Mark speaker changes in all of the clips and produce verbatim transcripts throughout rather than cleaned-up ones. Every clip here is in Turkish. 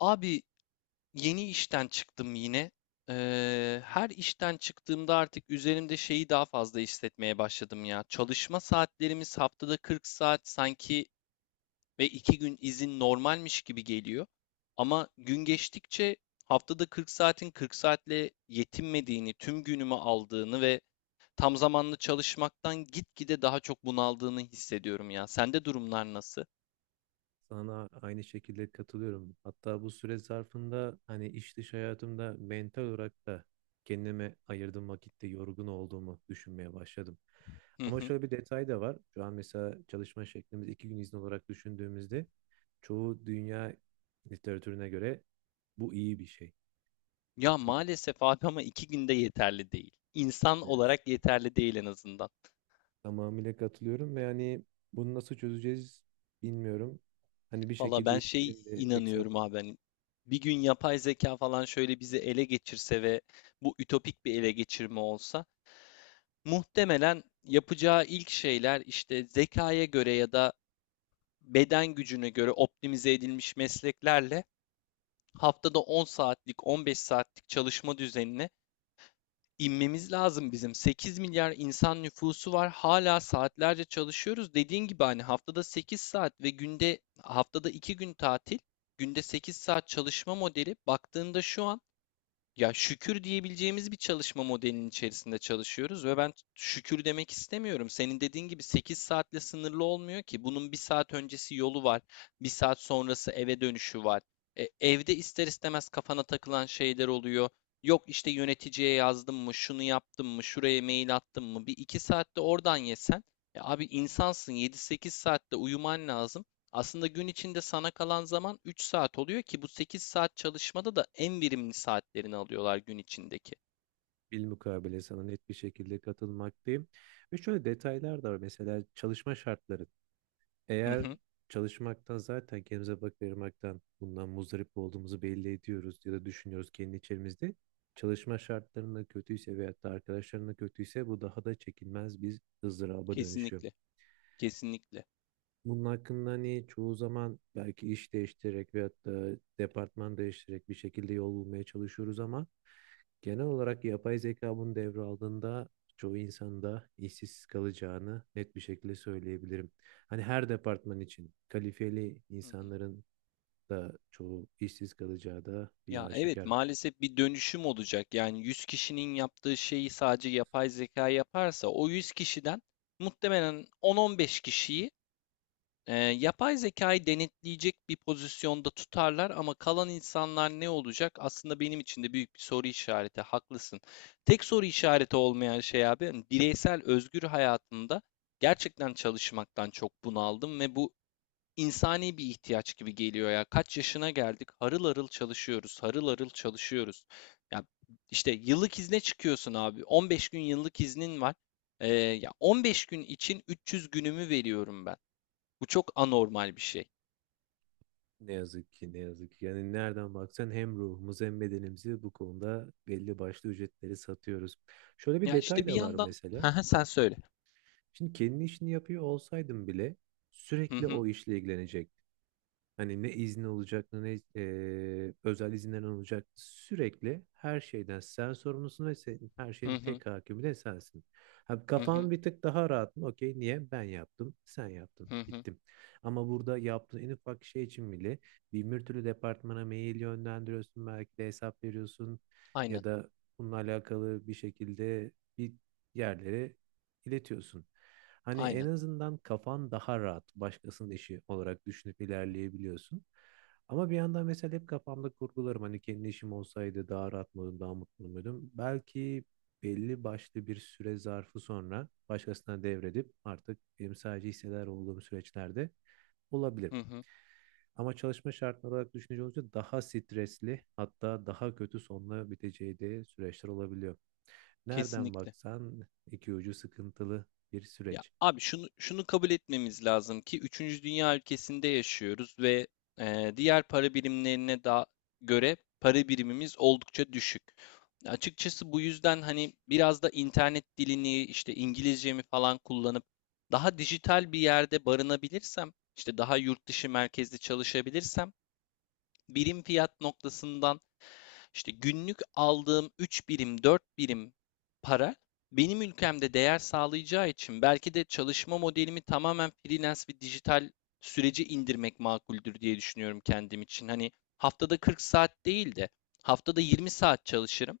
Speaker 1: Abi yeni işten çıktım yine. Eee, her işten çıktığımda artık üzerimde şeyi daha fazla hissetmeye başladım ya. Çalışma saatlerimiz haftada kırk saat sanki ve iki gün izin normalmiş gibi geliyor. Ama gün geçtikçe haftada kırk saatin kırk saatle yetinmediğini, tüm günümü aldığını ve tam zamanlı çalışmaktan gitgide daha çok bunaldığını hissediyorum ya. Sende durumlar nasıl?
Speaker 2: Sana aynı şekilde katılıyorum. Hatta bu süre zarfında hani iş dış hayatımda mental olarak da kendime ayırdığım vakitte yorgun olduğumu düşünmeye başladım. Ama şöyle bir detay da var. Şu an mesela çalışma şeklimiz iki gün izin olarak düşündüğümüzde çoğu dünya literatürüne göre bu iyi bir şey.
Speaker 1: Ya
Speaker 2: Hani
Speaker 1: maalesef abi ama iki günde yeterli değil. İnsan
Speaker 2: ne yazık
Speaker 1: olarak
Speaker 2: ki.
Speaker 1: yeterli değil en azından.
Speaker 2: Tamamıyla katılıyorum ve hani bunu nasıl çözeceğiz bilmiyorum. Hani bir
Speaker 1: Valla
Speaker 2: şekilde
Speaker 1: ben
Speaker 2: iş
Speaker 1: şey
Speaker 2: yerinde ekstra
Speaker 1: inanıyorum abi, hani bir gün yapay zeka falan şöyle bizi ele geçirse ve bu ütopik bir ele geçirme olsa muhtemelen yapacağı ilk şeyler işte zekaya göre ya da beden gücüne göre optimize edilmiş mesleklerle haftada on saatlik on beş saatlik çalışma düzenine inmemiz lazım bizim. sekiz milyar insan nüfusu var. Hala saatlerce çalışıyoruz. Dediğin gibi hani haftada sekiz saat ve günde haftada iki gün tatil, günde sekiz saat çalışma modeli baktığında şu an ya şükür diyebileceğimiz bir çalışma modelinin içerisinde çalışıyoruz ve ben şükür demek istemiyorum. Senin dediğin gibi sekiz saatle sınırlı olmuyor ki. Bunun bir saat öncesi yolu var, bir saat sonrası eve dönüşü var. E, evde ister istemez kafana takılan şeyler oluyor. Yok işte yöneticiye yazdım mı, şunu yaptım mı, şuraya mail attım mı? Bir iki saatte oradan yesen. Ya abi insansın, yedi sekiz saatte uyuman lazım. Aslında gün içinde sana kalan zaman üç saat oluyor ki bu sekiz saat çalışmada da en verimli saatlerini alıyorlar gün içindeki.
Speaker 2: bilmukabele sana net bir şekilde katılmaktayım. Ve şöyle detaylar da var. Mesela çalışma şartları.
Speaker 1: Hı
Speaker 2: Eğer
Speaker 1: hı.
Speaker 2: çalışmaktan zaten kendimize vakit ayırmaktan bundan muzdarip olduğumuzu belli ediyoruz ya da düşünüyoruz kendi içerimizde. Çalışma şartlarının kötüyse veyahut da arkadaşlarının kötüyse bu daha da çekilmez bir ızdıraba dönüşüyor.
Speaker 1: Kesinlikle. Kesinlikle.
Speaker 2: Bunun hakkında hani çoğu zaman belki iş değiştirerek veyahut da departman değiştirerek bir şekilde yol bulmaya çalışıyoruz ama genel olarak yapay zeka bunu devraldığında çoğu insanda işsiz kalacağını net bir şekilde söyleyebilirim. Hani her departman için kalifeli
Speaker 1: Hı hı.
Speaker 2: insanların da çoğu işsiz kalacağı da bir
Speaker 1: Ya evet,
Speaker 2: aşikar.
Speaker 1: maalesef bir dönüşüm olacak. Yani yüz kişinin yaptığı şeyi sadece yapay zeka yaparsa o yüz kişiden muhtemelen on on beş kişiyi Ee, yapay zekayı denetleyecek bir pozisyonda tutarlar ama kalan insanlar ne olacak? Aslında benim için de büyük bir soru işareti. Haklısın. Tek soru işareti olmayan şey abi, hani bireysel özgür hayatımda gerçekten çalışmaktan çok bunaldım ve bu insani bir ihtiyaç gibi geliyor ya. Kaç yaşına geldik? Harıl harıl çalışıyoruz, harıl harıl çalışıyoruz. Ya işte yıllık izne çıkıyorsun abi. on beş gün yıllık iznin var. Ee, ya on beş gün için üç yüz günümü veriyorum ben. Bu çok anormal bir şey.
Speaker 2: Ne yazık ki ne yazık ki. Yani nereden baksan hem ruhumuzu hem bedenimizi bu konuda belli başlı ücretleri satıyoruz. Şöyle bir
Speaker 1: Yani
Speaker 2: detay
Speaker 1: işte bir
Speaker 2: da var
Speaker 1: yandan Hı
Speaker 2: mesela.
Speaker 1: hı,
Speaker 2: Ha,
Speaker 1: sen söyle.
Speaker 2: şimdi kendi işini yapıyor olsaydım bile
Speaker 1: Hı
Speaker 2: sürekli
Speaker 1: hı.
Speaker 2: o işle ilgilenecek. Hani ne izni olacak ne e, özel izinler olacak. Sürekli her şeyden sen sorumlusun ve senin, her
Speaker 1: Hı
Speaker 2: şeyin
Speaker 1: hı.
Speaker 2: tek hakimi de sensin. Ha,
Speaker 1: Hı hı.
Speaker 2: kafan bir tık daha rahat mı? Okey niye? Ben yaptım, sen yaptın,
Speaker 1: Hı hı.
Speaker 2: bittim. Ama burada yaptığın en ufak şey için bile bin bir türlü departmana mail yönlendiriyorsun. Belki de hesap veriyorsun
Speaker 1: Aynen.
Speaker 2: ya da bununla alakalı bir şekilde bir yerlere iletiyorsun. Hani en
Speaker 1: Aynen.
Speaker 2: azından kafan daha rahat başkasının işi olarak düşünüp ilerleyebiliyorsun. Ama bir yandan mesela hep kafamda kurgularım hani kendi işim olsaydı daha rahat mıydım, daha mutlu muydum? Belki belli başlı bir süre zarfı sonra başkasına devredip artık benim sadece hissedar olduğum süreçlerde olabilir.
Speaker 1: Hı hı.
Speaker 2: Ama çalışma şartları olarak düşününce olunca daha stresli hatta daha kötü sonla biteceği de süreçler olabiliyor. Nereden
Speaker 1: Kesinlikle.
Speaker 2: baksan iki ucu sıkıntılı bir
Speaker 1: Ya
Speaker 2: süreç.
Speaker 1: abi, şunu şunu kabul etmemiz lazım ki üçüncü dünya ülkesinde yaşıyoruz ve e, diğer para birimlerine da göre para birimimiz oldukça düşük. Açıkçası bu yüzden hani biraz da internet dilini işte İngilizcemi falan kullanıp daha dijital bir yerde barınabilirsem, işte daha yurt dışı merkezli çalışabilirsem birim fiyat noktasından işte günlük aldığım üç birim, dört birim para benim ülkemde değer sağlayacağı için belki de çalışma modelimi tamamen freelance ve dijital sürece indirmek makuldür diye düşünüyorum kendim için. Hani haftada kırk saat değil de haftada yirmi saat çalışırım.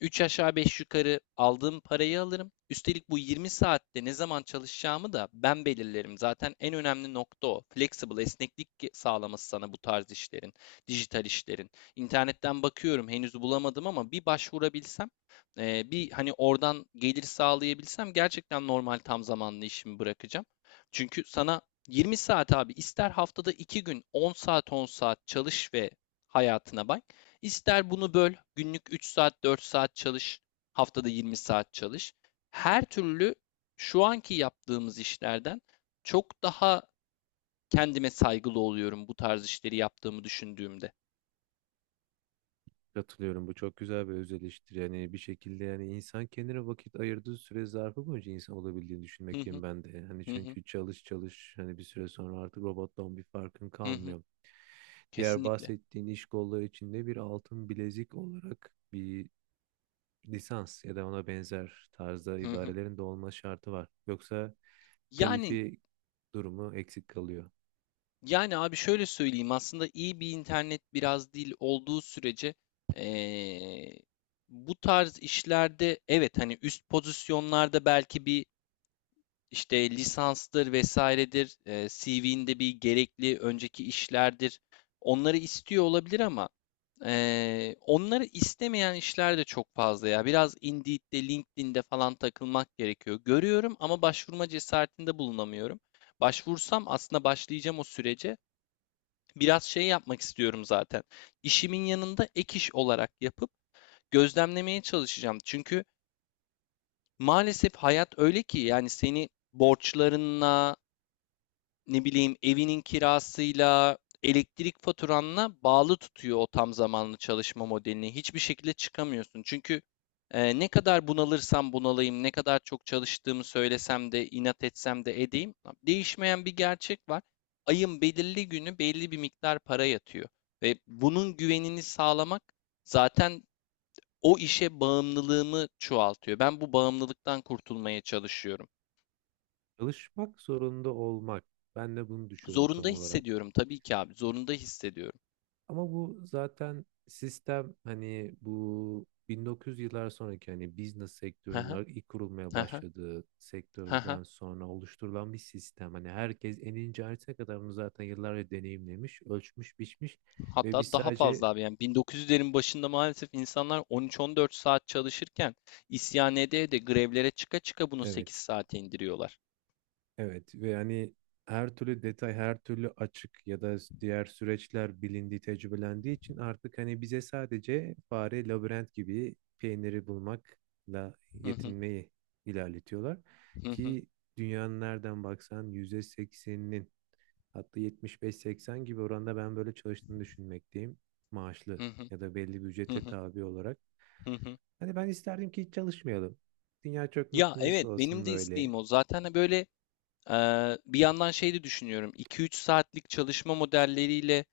Speaker 1: Üç aşağı beş yukarı aldığım parayı alırım. Üstelik bu yirmi saatte ne zaman çalışacağımı da ben belirlerim. Zaten en önemli nokta o. Flexible, esneklik sağlaması sana bu tarz işlerin, dijital işlerin. İnternetten bakıyorum, henüz bulamadım ama bir başvurabilsem, e, bir hani oradan gelir sağlayabilsem gerçekten normal tam zamanlı işimi bırakacağım. Çünkü sana yirmi saat abi, ister haftada iki gün on saat on saat çalış ve hayatına bak. İster bunu böl, günlük üç saat, dört saat çalış, haftada yirmi saat çalış. Her türlü şu anki yaptığımız işlerden çok daha kendime saygılı oluyorum bu tarz işleri yaptığımı düşündüğümde.
Speaker 2: Katılıyorum. Bu çok güzel bir öz eleştiri. Yani bir şekilde yani insan kendine vakit ayırdığı süre zarfı boyunca insan olabildiğini
Speaker 1: Hı
Speaker 2: düşünmekteyim
Speaker 1: hı,
Speaker 2: ben de. Hani
Speaker 1: hı hı,
Speaker 2: çünkü çalış çalış hani bir süre sonra artık robottan bir farkın
Speaker 1: hı hı,
Speaker 2: kalmıyor. Diğer
Speaker 1: kesinlikle.
Speaker 2: bahsettiğin iş kolları içinde bir altın bilezik olarak bir lisans ya da ona benzer tarzda
Speaker 1: Hı hı.
Speaker 2: ibarelerin de olma şartı var. Yoksa
Speaker 1: Yani
Speaker 2: kalifi durumu eksik kalıyor.
Speaker 1: yani abi, şöyle söyleyeyim, aslında iyi bir internet biraz değil olduğu sürece eee, bu tarz işlerde evet, hani üst pozisyonlarda belki bir işte lisanstır vesairedir, e, C V'nde bir gerekli önceki işlerdir. Onları istiyor olabilir ama e, onları istemeyen işler de çok fazla ya. Biraz Indeed'de, LinkedIn'de falan takılmak gerekiyor. Görüyorum ama başvurma cesaretinde bulunamıyorum. Başvursam aslında başlayacağım o sürece. Biraz şey yapmak istiyorum zaten. İşimin yanında ek iş olarak yapıp gözlemlemeye çalışacağım. Çünkü maalesef hayat öyle ki yani seni borçlarınla, ne bileyim evinin kirasıyla, elektrik faturanla bağlı tutuyor o tam zamanlı çalışma modelini. Hiçbir şekilde çıkamıyorsun. Çünkü e, ne kadar bunalırsam bunalayım, ne kadar çok çalıştığımı söylesem de, inat etsem de edeyim, tamam, değişmeyen bir gerçek var. Ayın belirli günü belli bir miktar para yatıyor ve bunun güvenini sağlamak zaten o işe bağımlılığımı çoğaltıyor. Ben bu bağımlılıktan kurtulmaya çalışıyorum.
Speaker 2: Çalışmak zorunda olmak. Ben de bunu düşünüyorum
Speaker 1: Zorunda
Speaker 2: tam olarak.
Speaker 1: hissediyorum tabii ki abi, zorunda hissediyorum.
Speaker 2: Ama bu zaten sistem hani bu bin dokuz yüz yıllar sonraki hani business sektörün ar- ilk kurulmaya
Speaker 1: Hı hı,
Speaker 2: başladığı
Speaker 1: hı hı.
Speaker 2: sektörden sonra oluşturulan bir sistem. Hani herkes en ince ayrıntısına kadar bunu zaten yıllarca deneyimlemiş, ölçmüş, biçmiş ve
Speaker 1: Hatta
Speaker 2: biz
Speaker 1: daha
Speaker 2: sadece
Speaker 1: fazla abi, yani bin dokuz yüzlerin başında maalesef insanlar on üç on dört saat çalışırken isyan ede ede, grevlere çıka çıka bunu sekiz
Speaker 2: evet.
Speaker 1: saate indiriyorlar.
Speaker 2: Evet ve yani her türlü detay, her türlü açık ya da diğer süreçler bilindiği, tecrübelendiği için artık hani bize sadece fare, labirent gibi peyniri bulmakla
Speaker 1: Hı hı,
Speaker 2: yetinmeyi ilerletiyorlar.
Speaker 1: hı hı,
Speaker 2: Ki dünyanın nereden baksan yüzde sekseninin hatta yetmiş beş seksen gibi oranda ben böyle çalıştığını düşünmekteyim.
Speaker 1: hı
Speaker 2: Maaşlı
Speaker 1: hı,
Speaker 2: ya da belli bir
Speaker 1: hı
Speaker 2: ücrete
Speaker 1: hı,
Speaker 2: tabi olarak.
Speaker 1: hı hı.
Speaker 2: Hani ben isterdim ki hiç çalışmayalım. Dünya çok
Speaker 1: Ya
Speaker 2: mutlu mesut
Speaker 1: evet, benim
Speaker 2: olsun
Speaker 1: de
Speaker 2: böyle
Speaker 1: isteğim o. Zaten de böyle eee, bir yandan şey de düşünüyorum. iki üç saatlik çalışma modelleriyle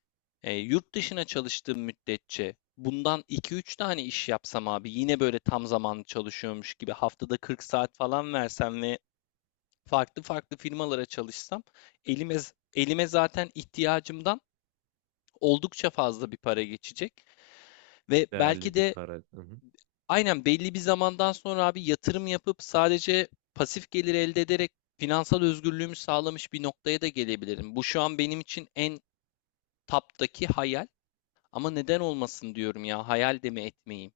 Speaker 1: e, yurt dışına çalıştığım müddetçe bundan iki üç tane iş yapsam abi, yine böyle tam zamanlı çalışıyormuş gibi haftada kırk saat falan versem ve farklı farklı firmalara çalışsam elime elime zaten ihtiyacımdan oldukça fazla bir para geçecek ve belki
Speaker 2: değerli bir
Speaker 1: de
Speaker 2: para. Hı hı.
Speaker 1: aynen belli bir zamandan sonra abi yatırım yapıp sadece pasif gelir elde ederek finansal özgürlüğümü sağlamış bir noktaya da gelebilirim. Bu şu an benim için en taptaki hayal ama neden olmasın diyorum ya, hayal de mi etmeyeyim?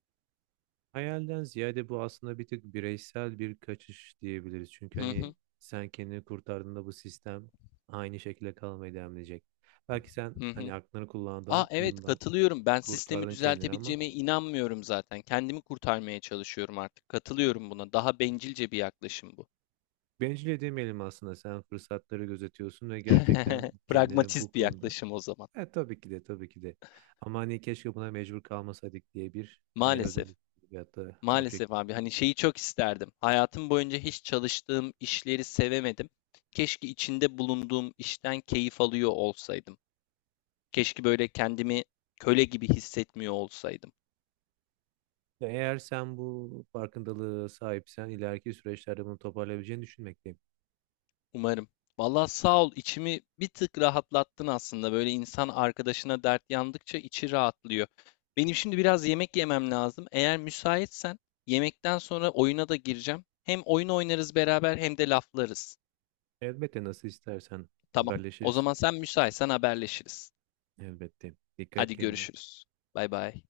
Speaker 2: Hayalden ziyade bu aslında bir tık bireysel bir kaçış diyebiliriz. Çünkü
Speaker 1: Hı
Speaker 2: hani
Speaker 1: hı,
Speaker 2: sen kendini kurtardığında bu sistem aynı şekilde kalmaya devam edecek. Belki sen
Speaker 1: hı
Speaker 2: hani
Speaker 1: hı.
Speaker 2: aklını
Speaker 1: Aa
Speaker 2: kullandın,
Speaker 1: evet,
Speaker 2: bundan
Speaker 1: katılıyorum. Ben sistemi
Speaker 2: kurtardın kendini ama
Speaker 1: düzeltebileceğime inanmıyorum zaten. Kendimi kurtarmaya çalışıyorum artık. Katılıyorum buna. Daha bencilce bir yaklaşım bu.
Speaker 2: bencil demeyelim aslında. Sen fırsatları gözetiyorsun ve gerçekten kendini bu
Speaker 1: Pragmatist bir
Speaker 2: konuda
Speaker 1: yaklaşım o zaman.
Speaker 2: e, tabii ki de tabii ki de ama hani keşke buna mecbur kalmasaydık diye bir yine özel
Speaker 1: Maalesef.
Speaker 2: veyahut da
Speaker 1: Maalesef
Speaker 2: objektif bir-
Speaker 1: abi,
Speaker 2: şey.
Speaker 1: hani şeyi çok isterdim. Hayatım boyunca hiç çalıştığım işleri sevemedim. Keşke içinde bulunduğum işten keyif alıyor olsaydım. Keşke böyle kendimi köle gibi hissetmiyor olsaydım.
Speaker 2: Eğer sen bu farkındalığı sahipsen ileriki süreçlerde bunu toparlayabileceğini düşünmekteyim.
Speaker 1: Umarım. Vallahi sağ ol, içimi bir tık rahatlattın aslında. Böyle insan arkadaşına dert yandıkça içi rahatlıyor. Benim şimdi biraz yemek yemem lazım. Eğer müsaitsen yemekten sonra oyuna da gireceğim. Hem oyun oynarız beraber hem de laflarız.
Speaker 2: Elbette nasıl istersen
Speaker 1: Tamam. O
Speaker 2: haberleşiriz.
Speaker 1: zaman sen müsaitsen haberleşiriz.
Speaker 2: Elbette. Dikkat et
Speaker 1: Hadi
Speaker 2: kendine.
Speaker 1: görüşürüz. Bay bay.